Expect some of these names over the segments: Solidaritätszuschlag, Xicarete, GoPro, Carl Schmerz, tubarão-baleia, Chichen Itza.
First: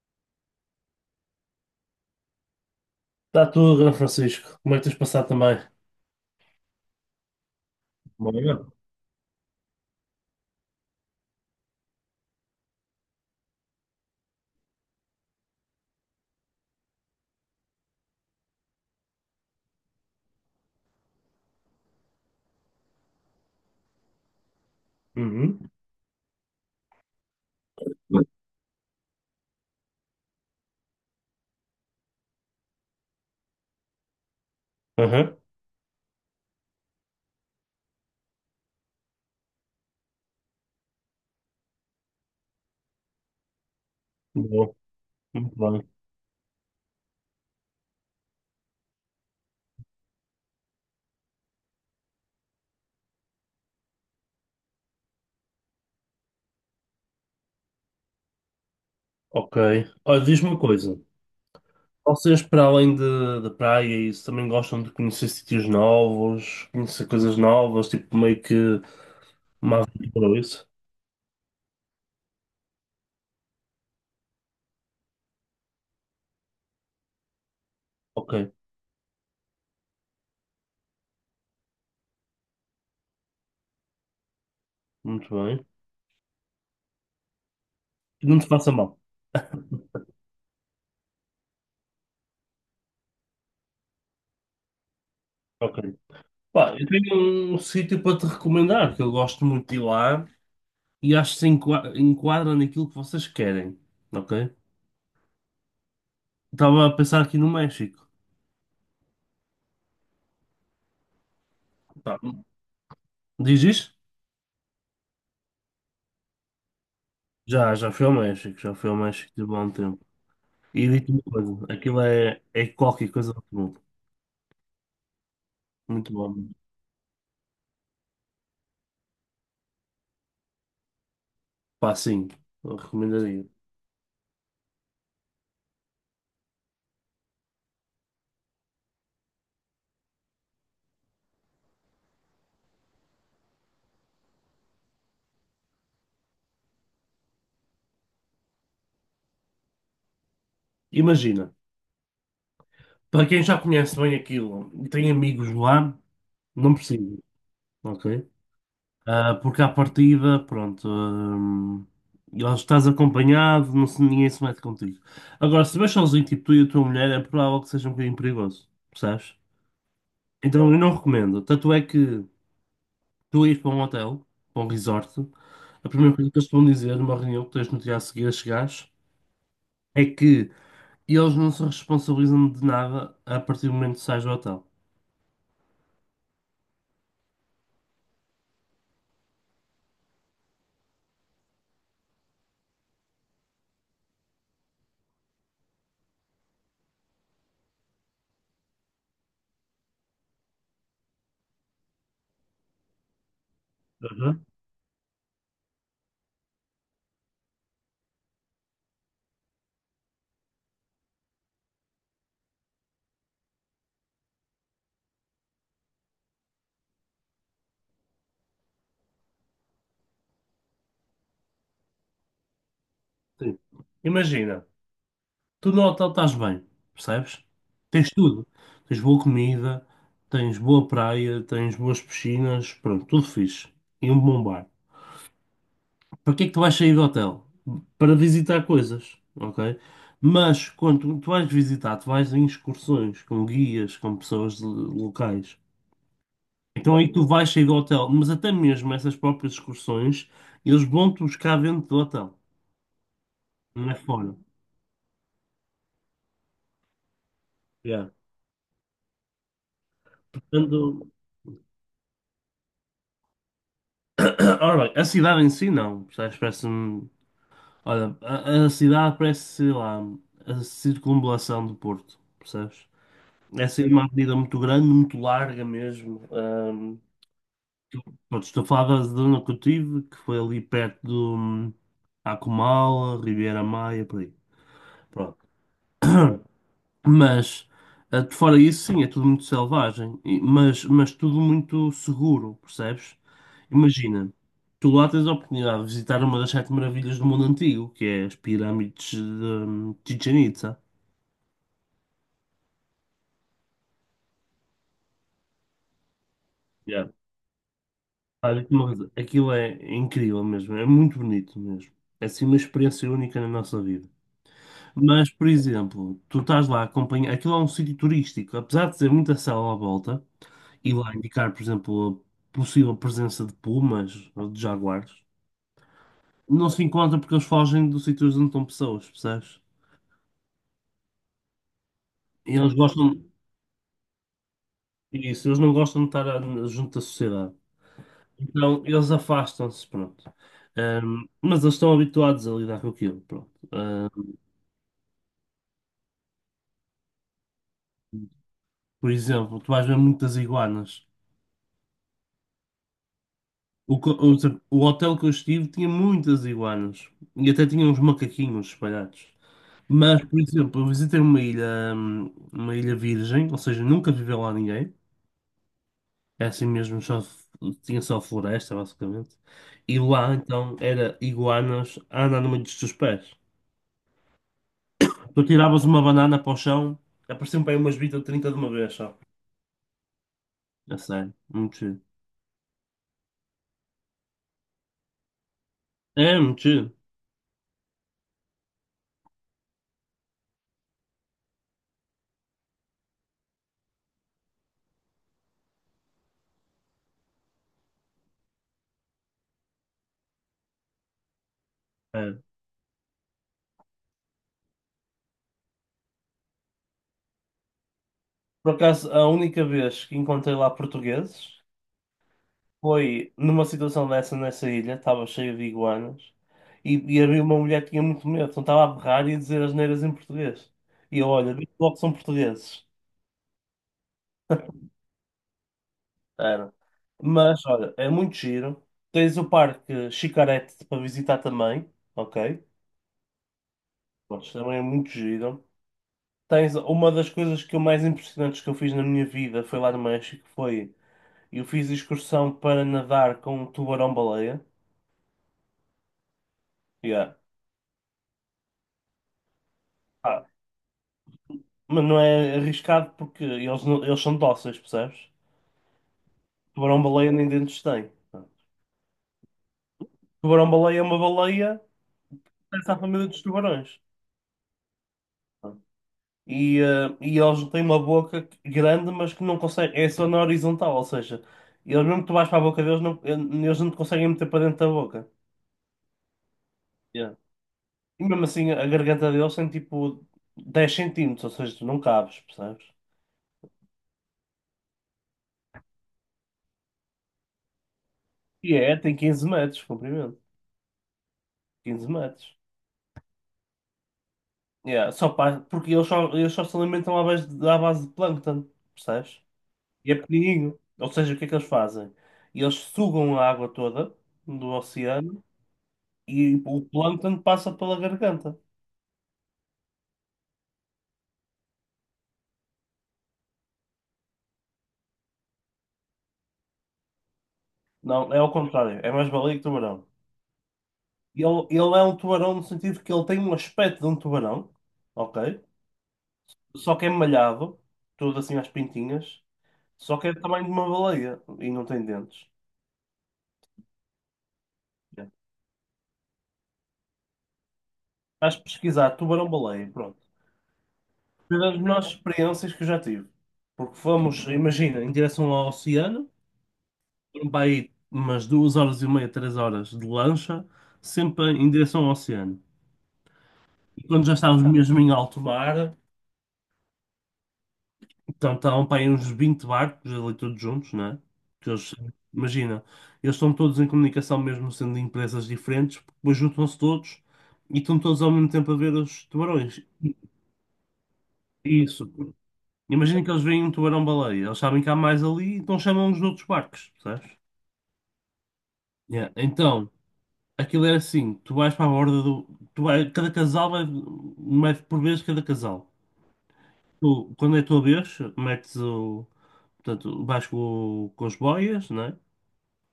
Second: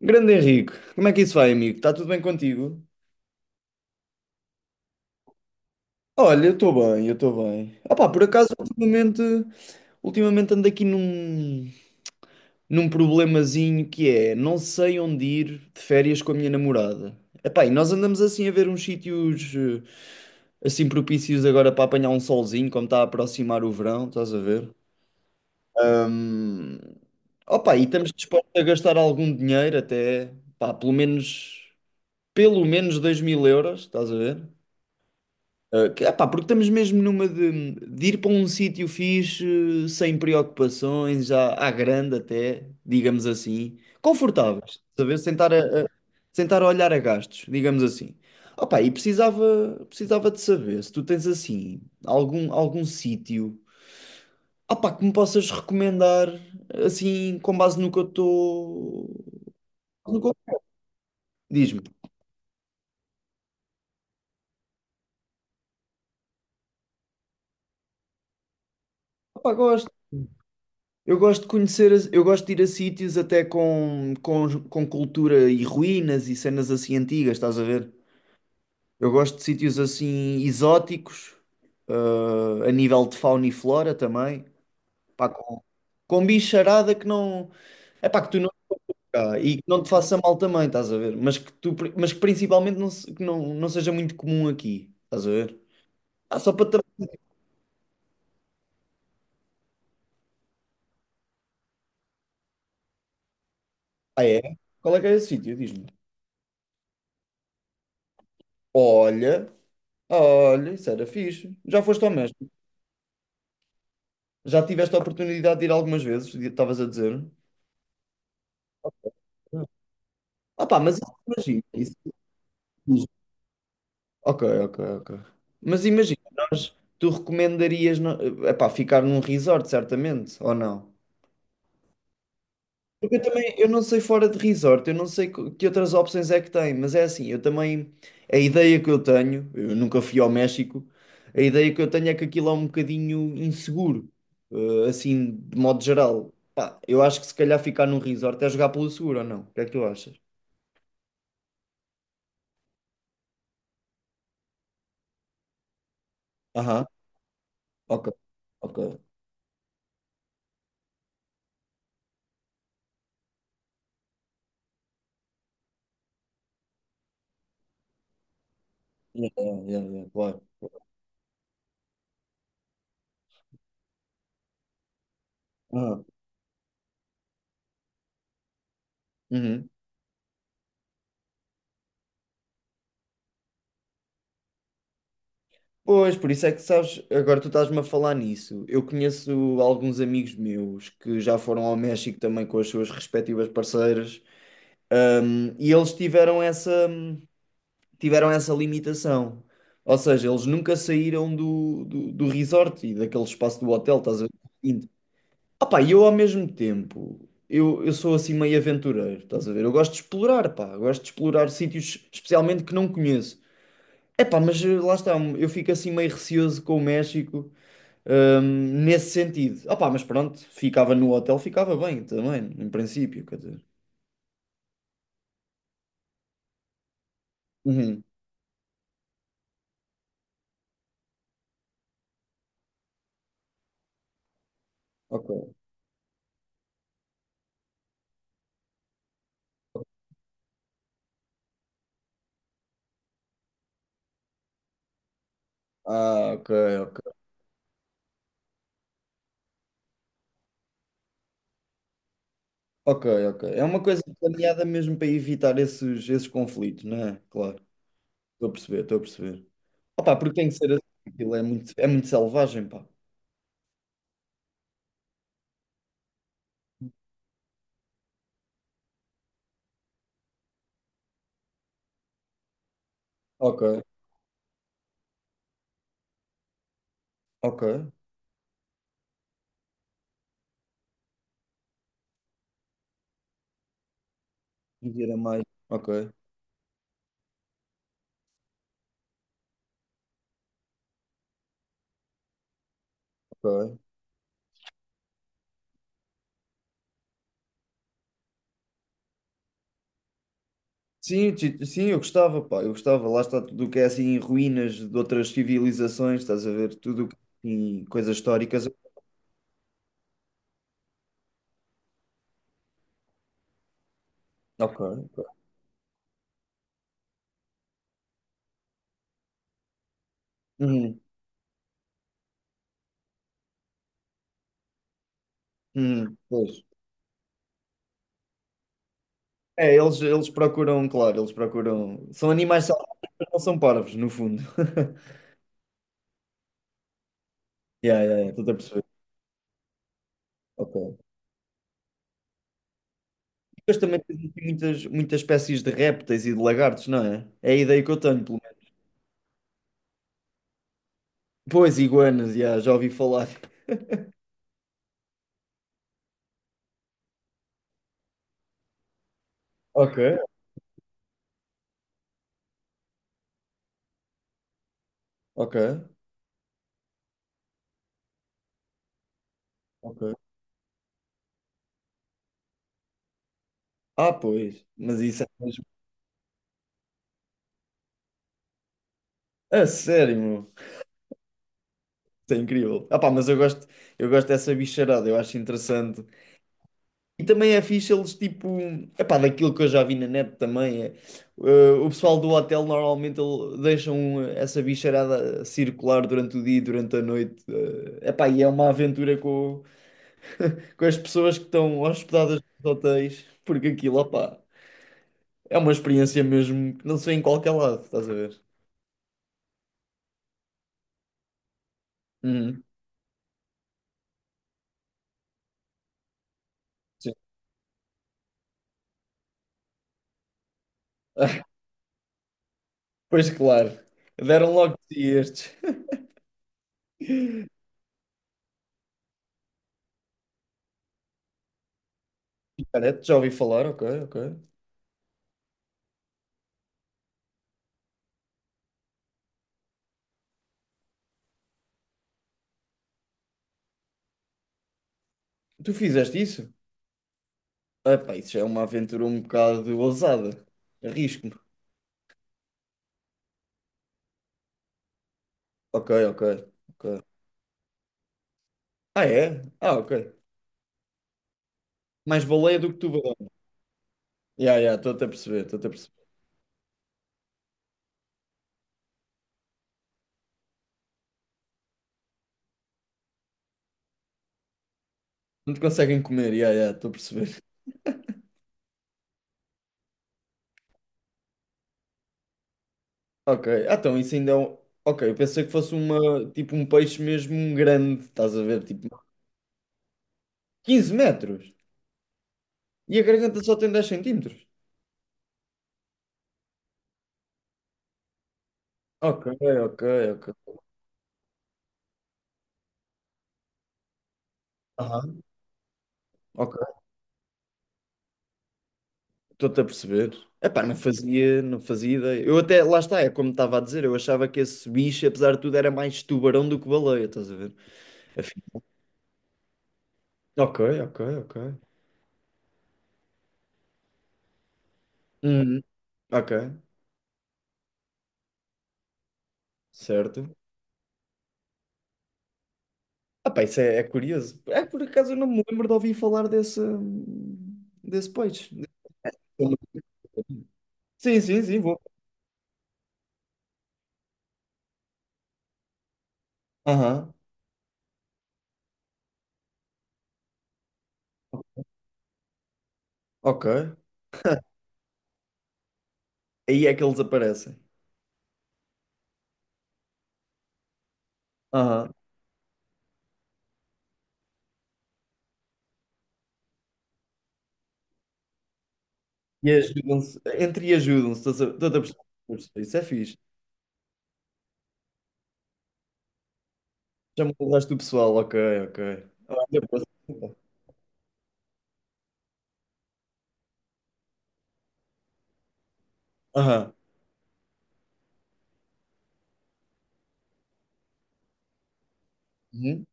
Grande Henrique, como é que isso vai, amigo? Está tudo bem contigo? Está tudo, Grande Francisco. Como é que tens passado também? Olha, eu estou bem, eu estou bem. Ah pá, por acaso, Bem. ultimamente ando aqui num problemazinho que é, não sei onde ir de férias com a minha namorada. Epá, e nós andamos assim a ver uns sítios assim propícios agora para apanhar um solzinho, como está a aproximar o verão, estás a ver? Uhum. Hum, opá, e estamos dispostos a gastar algum dinheiro até, pá, pelo menos, €2000, estás a ver? Uhum. Epá, porque estamos mesmo numa de ir para um sítio fixe, sem preocupações, já à grande até, digamos assim, Bom, confortáveis, saber muito bem. sentar a olhar a gastos, digamos assim. Opa, e precisava de saber se tu tens assim algum sítio, opá, que me possas recomendar assim com base no que eu estou. Ok. Olha, diz-me uma coisa. Diz-me, Vocês, para além de praia, e isso também gostam de conhecer sítios novos, conhecer coisas novas, tipo meio que opá, uma gosto. aventura, ou isso? Eu gosto de conhecer, eu gosto de ir a sítios até com, cultura e ruínas e cenas assim antigas, estás a ver? Ok, Eu gosto de sítios assim exóticos, a nível de fauna e flora também, pá, muito com, bem. com bicharada que não, é pá, E que não tu te não faça mal. cá e que não te faça mal também, estás a ver? Mas que tu, pri- mas que principalmente não, que não seja muito comum aqui, estás a ver? Ok. Ah, só para Pá, eu também. tenho um sítio para te recomendar, que eu gosto muito de ir lá e acho que se enquadra naquilo que vocês querem. Ah, Ok? é? Qual é que é esse sítio? Diz-me. Estava a pensar aqui no México. Olha, olha, isso era fixe. Já foste ao Pá, mesmo? diz isto? Já tiveste a oportunidade de ir algumas vezes, estavas a dizer? Já fui ao México, já fui ao México de bom tempo. Ah pá, E mas digo-te uma imagina, coisa, isso. aquilo é qualquer coisa muito bom. Ok, ok, ok. Mas Muito imagina, bom. Tu recomendarias, epá, ficar num resort, certamente, ou não? Pá, sim, eu Porque eu recomendaria. também, eu não sei fora de resort, eu não sei que outras opções é que tem, mas é assim, eu também, a ideia que eu tenho, eu nunca fui ao México, a ideia que eu tenho é que aquilo é um bocadinho inseguro, assim, de modo geral. Pá, eu acho que se calhar ficar num resort é jogar pelo seguro, ou não? O que é que tu achas? Imagina, para quem já conhece bem aquilo e tem amigos lá, não Aham, precisa, ok, ok? ok. Ah, porque à partida, pronto, eles estás acompanhado, não, ninguém se mete contigo. Agora, se vais sozinho, tipo tu e a tua mulher, é provável que seja um bocadinho perigoso, Yeah, percebes? yeah, yeah, yeah, claro. Então eu não recomendo. Tanto é que tu ires para um hotel, para um resort, a Aham, primeira coisa que eles te vão dizer numa reunião que tens no dia a seguir a chegares uhum. é que eles não se responsabilizam de nada a partir do momento que sais do hotel. Pois, por isso é que sabes, agora tu estás-me a falar nisso. Eu conheço alguns amigos meus que já foram ao México também com as suas respectivas parceiras, e eles tiveram essa limitação. Ou seja, eles nunca saíram do resort e daquele espaço do hotel, estás a Uhum. ver? Opá, e eu ao mesmo tempo, eu sou assim meio aventureiro, estás a ver? Eu gosto de explorar, pá, eu gosto de explorar sítios especialmente que não conheço. É pá, mas lá está, eu fico assim meio receoso com o México, nesse sentido. Ah pá, mas pronto, ficava no hotel, ficava bem também, em princípio, quer Sim. dizer. Imagina, tu no hotel estás bem, percebes? Uhum, Tens tudo. Tens boa comida, tens boa praia, tens boas piscinas, pronto, tudo fixe. E um bom bar. ok. Para que é que tu vais sair do hotel? Para visitar coisas, ok? Mas quando tu vais visitar, tu vais em excursões com guias, com pessoas locais. Ah, ok, Então aí ok. tu vais sair do hotel, mas até mesmo essas próprias excursões, eles vão-te buscar dentro do hotel, Ok, ok. É uma não é coisa fora. planeada mesmo para evitar esses conflitos, não é? Claro, Yeah. estou a perceber, estou a perceber. Opá, porque tem que ser assim, Portanto, aquilo é muito selvagem, pá. ora bem, a cidade em si não, percebes? Parece-me. Olha, a cidade parece, sei lá, a circunvalação do Porto, percebes? Ok, Essa é uma avenida muito grande, muito larga mesmo. Ok. Pronto, estou a falar da zona que eu tive, que foi ali perto do Acumala, Ribeira Maia, por aí. Viver a Pronto. mais. Ok, Mas, de fora isso, sim, é tudo muito selvagem, mas tudo muito seguro, percebes? ok. Imagina, tu lá tens a oportunidade de visitar uma das sete maravilhas do mundo antigo, que é as pirâmides de Chichen Itza. Sim, eu gostava, pá, eu gostava. Lá está tudo o que é assim, ruínas de outras civilizações, estás a ver? Tudo Yeah. o que tem coisas Pá, históricas. digo-te aquilo é incrível mesmo, é muito bonito mesmo. É assim uma experiência única na nossa vida. Ok, Mas, ok. por exemplo, tu estás lá a acompanhar. Aquilo é um sítio turístico, apesar de ter muita selva à volta, e Uhum, lá indicar, por exemplo, a possível presença de pumas ou de jaguares, uhum, pois. não se encontra porque eles fogem dos sítios onde estão pessoas, percebes? É, eles procuram, claro, eles procuram. São E animais eles selvagens, gostam. não são parvos, no fundo. Isso, eles não gostam de estar junto da sociedade. Yeah, yeah, yeah, estou a Então, perceber. eles afastam-se, pronto. Ok. Mas eles estão habituados a lidar com aquilo, pronto. Mas também existem muitas, muitas espécies de répteis e de lagartos, não é? É a ideia que eu tenho, pelo menos. Por exemplo, tu vais ver muitas iguanas. Pois, iguanas, yeah, já ouvi falar. O, co- o, o hotel que eu estive tinha muitas iguanas e até tinha uns macaquinhos espalhados. Ok, Mas, por exemplo, eu visitei uma ilha virgem, ou seja, nunca viveu lá ninguém. ok. É assim mesmo, só, tinha só floresta, basicamente. E Ok. lá, então, era iguanas a andar no meio dos teus pés. Ah, pois. Mas isso é Tu mesmo. tiravas uma banana para o chão, apareciam para aí umas 20 ou 30 de uma vez só. A sério, meu. É sério, muito chido. Isso é incrível. Ah, pá, mas eu gosto dessa bicharada, eu acho interessante. É, muito chido. E também é fixe eles, tipo, é pá, daquilo que eu já vi na net também. É, o pessoal do hotel normalmente deixam essa bicharada circular durante o dia e durante a noite. É pá, e é uma aventura com, com as pessoas que estão hospedadas É. nos hotéis, porque aquilo, opá, é uma experiência mesmo que não se vê em qualquer lado, estás a ver? Por acaso, a única vez que encontrei lá portugueses. Uhum. Foi numa situação dessa nessa ilha, estava cheia de iguanas, e, Sim. e havia uma mulher que tinha muito medo, então estava a berrar e a dizer asneiras em português. E eu, olha, vi logo que são portugueses. Pois claro, deram logo de si estes. Era. Mas, olha, é muito giro. Tens o Parque Xicarete para visitar também, ok? Cara, já ouvi falar, ok, ok. Mas também é muito giro. Tens uma das coisas que eu mais impressionantes que eu fiz na minha vida foi lá no México, foi eu fiz excursão para nadar com um tubarão-baleia. Tu fizeste isso? Yeah. Epá, isso é uma aventura um bocado ousada. Ah, Arrisco-me. mas não é arriscado porque eles, não- eles são dóceis, percebes? Ok, ok, ok. Tubarão-baleia nem dentes tem. Ah, é? Ah, ok. Tubarão-baleia é uma baleia, Mais baleia do que pertence à família tubarão. dos tubarões. Ya, ya, estou-te a perceber, estou-te a perceber. E eles têm uma boca grande, mas que não conseguem. É só na horizontal, ou seja, eles mesmo que tu vais para a boca deles, não, eles não te conseguem meter para dentro da boca. Não te conseguem comer, ya, ya, estou a Yeah. perceber. E mesmo assim, a garganta deles tem tipo 10 centímetros, ou seja, tu não cabes, percebes? Ok, ah, então isso ainda é um... Ok, eu pensei que fosse uma, tipo um peixe mesmo grande, estás a ver, tipo Tem 15 metros de comprimento. 15 metros. 15 metros. E a garganta só tem 10 centímetros. Yeah, porque eles só se alimentam à base de plâncton, Ok, percebes? ok, E é ok. pequenininho. Ou seja, o que é que eles fazem? Eles sugam a água toda do Aham. oceano e Ok. o plâncton passa pela garganta. Estou-te a perceber. Epá, não fazia ideia. Eu até, lá está, é como estava a dizer, eu achava que esse bicho, apesar de tudo, era mais tubarão do que baleia, estás a ver? Não, é Afim- ao contrário. É mais baleia que tubarão. Ok, ok, ok. Ele é um tubarão no sentido que ele tem um aspecto de um tubarão, Uhum. ok? Ok, Só que é malhado, tudo assim às pintinhas. Só que é certo. do tamanho de uma baleia e não tem dentes. Ah pá, isso é curioso. É, por acaso eu Yeah. não me lembro de ouvir falar desse peixe. Vais pesquisar tubarão-baleia, pronto. Sim, sim, Foi sim, das vou. melhores experiências que eu já tive. Porque fomos, imagina, em direção ao oceano, Aham, foram para aí umas 2 horas e meia, 3 horas de lancha, sempre em direção ao oceano. ok. E quando já estávamos mesmo em alto mar, Aí é que eles aparecem. então estavam para aí uns 20 barcos ali todos juntos, né? Que Aham. eles, imagina, eles estão todos em comunicação, mesmo sendo de empresas diferentes, depois juntam-se todos e estão todos ao mesmo tempo a ver os E tubarões. ajudam-se, entre e ajudam-se, estás a perceber? Isso. Isso é fixe. Imagina que eles veem um tubarão-baleia, eles sabem que há mais ali, então chamam os outros barcos, Já me percebes? mudaste do pessoal, ok, ok. Yeah, Ah, então, depois- aquilo era assim, tu vais para a borda do. Tu vai, cada casal vai, mete por vez cada casal. Aham. Tu, quando é a tua vez, metes o. Portanto, vais com as boias, né? Uhum.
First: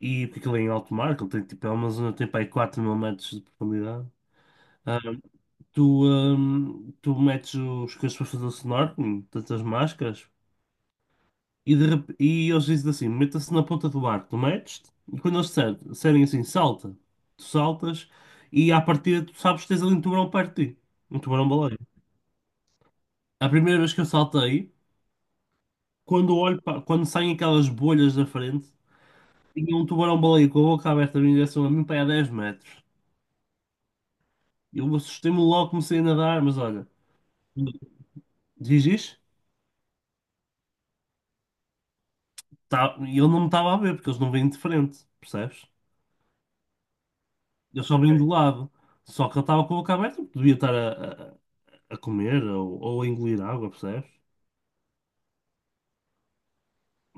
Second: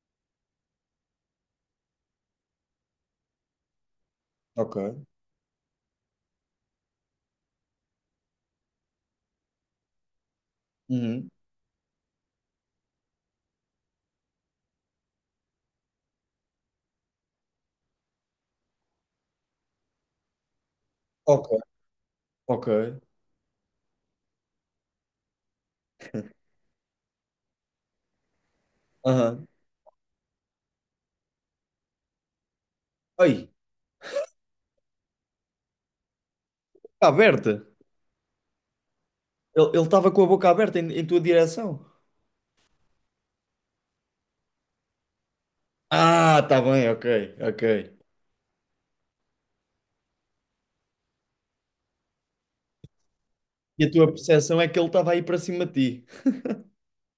E porque aquilo é em alto mar, aquilo tem tipo, é uma zona que tem para aí 4 mil metros de profundidade. Ah, Ok. tu, ah, tu metes os coisas para fazer o snorkeling, portanto as máscaras, Uhum. E eles dizem assim: meta-se na ponta do barco, tu metes-te, e quando eles disserem assim, salta, tu saltas, e à partida tu sabes que tens ali um tubarão perto de ti, um Ok, tubarão-baleia. ok. A primeira vez que eu saltei, quando saem aquelas bolhas da frente, Aham. tinha um tubarão-baleia com a boca aberta em direção a mim para aí a 10 metros. Aí, Eu assustei-me logo, comecei a nadar, mas olha, está aberta. dizes? Ele estava com a boca aberta em tua direção. Tá, e ele não me estava a ver, porque eles não vêm de frente, percebes? Ah, está bem, ok, ok. Eles só vêm do, ok, lado. Só que ele estava com a boca aberta, porque devia estar a comer ou a engolir água, E a percebes? tua percepção é que ele estava aí para cima de ti.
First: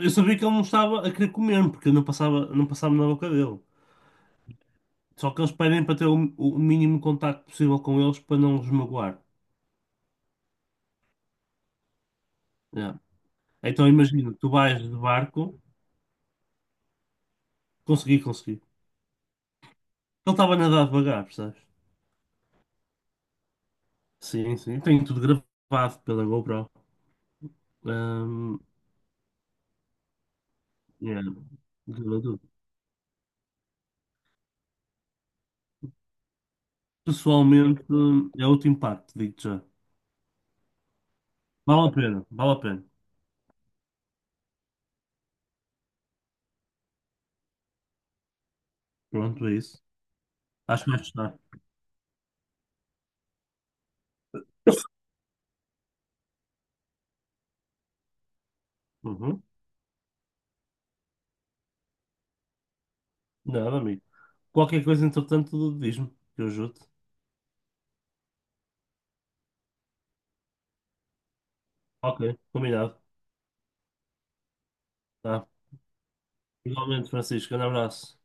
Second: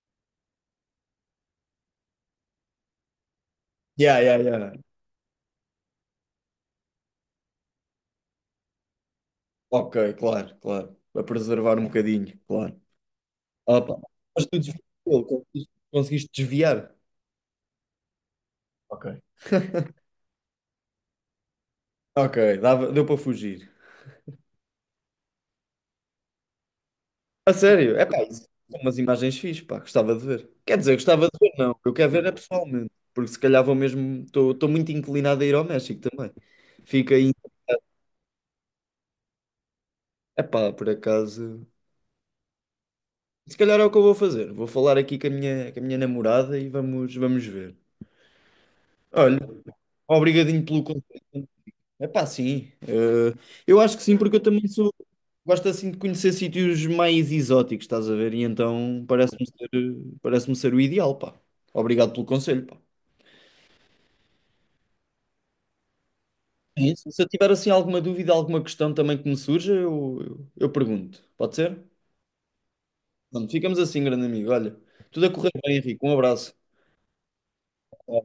Eu sabia que ele não estava a querer comer, porque eu não passava, não passava na boca dele. Yeah, yeah, yeah. Só que eles pedem para ter o mínimo contacto possível com eles para não os magoar. Ok, claro, claro. Para preservar um bocadinho, claro. Yeah. Então Opa. imagina, Mas tu tu vais de desviou, barco, conseguiste desviar. consegui, consegui. Ok. Ele estava a nadar devagar, percebes? Ok, dava, deu para fugir. Sim, sim. Tenho tudo gravado pela GoPro. A sério? É pá, isso Ahm, são umas imagens fixes, pá, gostava de ver. Quer dizer, yeah. gostava de ver, não. Eu quero Gravei ver é tudo. pessoalmente, porque se calhar vou mesmo. Estou muito inclinado a ir ao México também. Fica aí. Pessoalmente, é outro impacto, digo-te já. É pá, por acaso. Vale a pena, vale a pena. Se calhar é o que eu vou fazer. Vou falar aqui com a minha namorada e vamos, vamos ver. Olha, Pronto, é isso. obrigadinho pelo Acho que vais gostar. conselho. É pá, sim. Eu acho que sim, porque eu também sou. Gosto assim de conhecer sítios mais exóticos, estás a ver? E então Uhum. parece-me ser o ideal, pá. Obrigado pelo conselho, pá. Nada, amigo. Qualquer coisa, entretanto, diz-me, que eu ajudo. É isso. Se eu tiver assim alguma dúvida, alguma questão também que me surja, eu pergunto. Pode ser? Ok, combinado. Pronto, ficamos assim, grande amigo. Olha, tudo a Tá. correr bem, Henrique. Um abraço. Igualmente, Francisco, um abraço.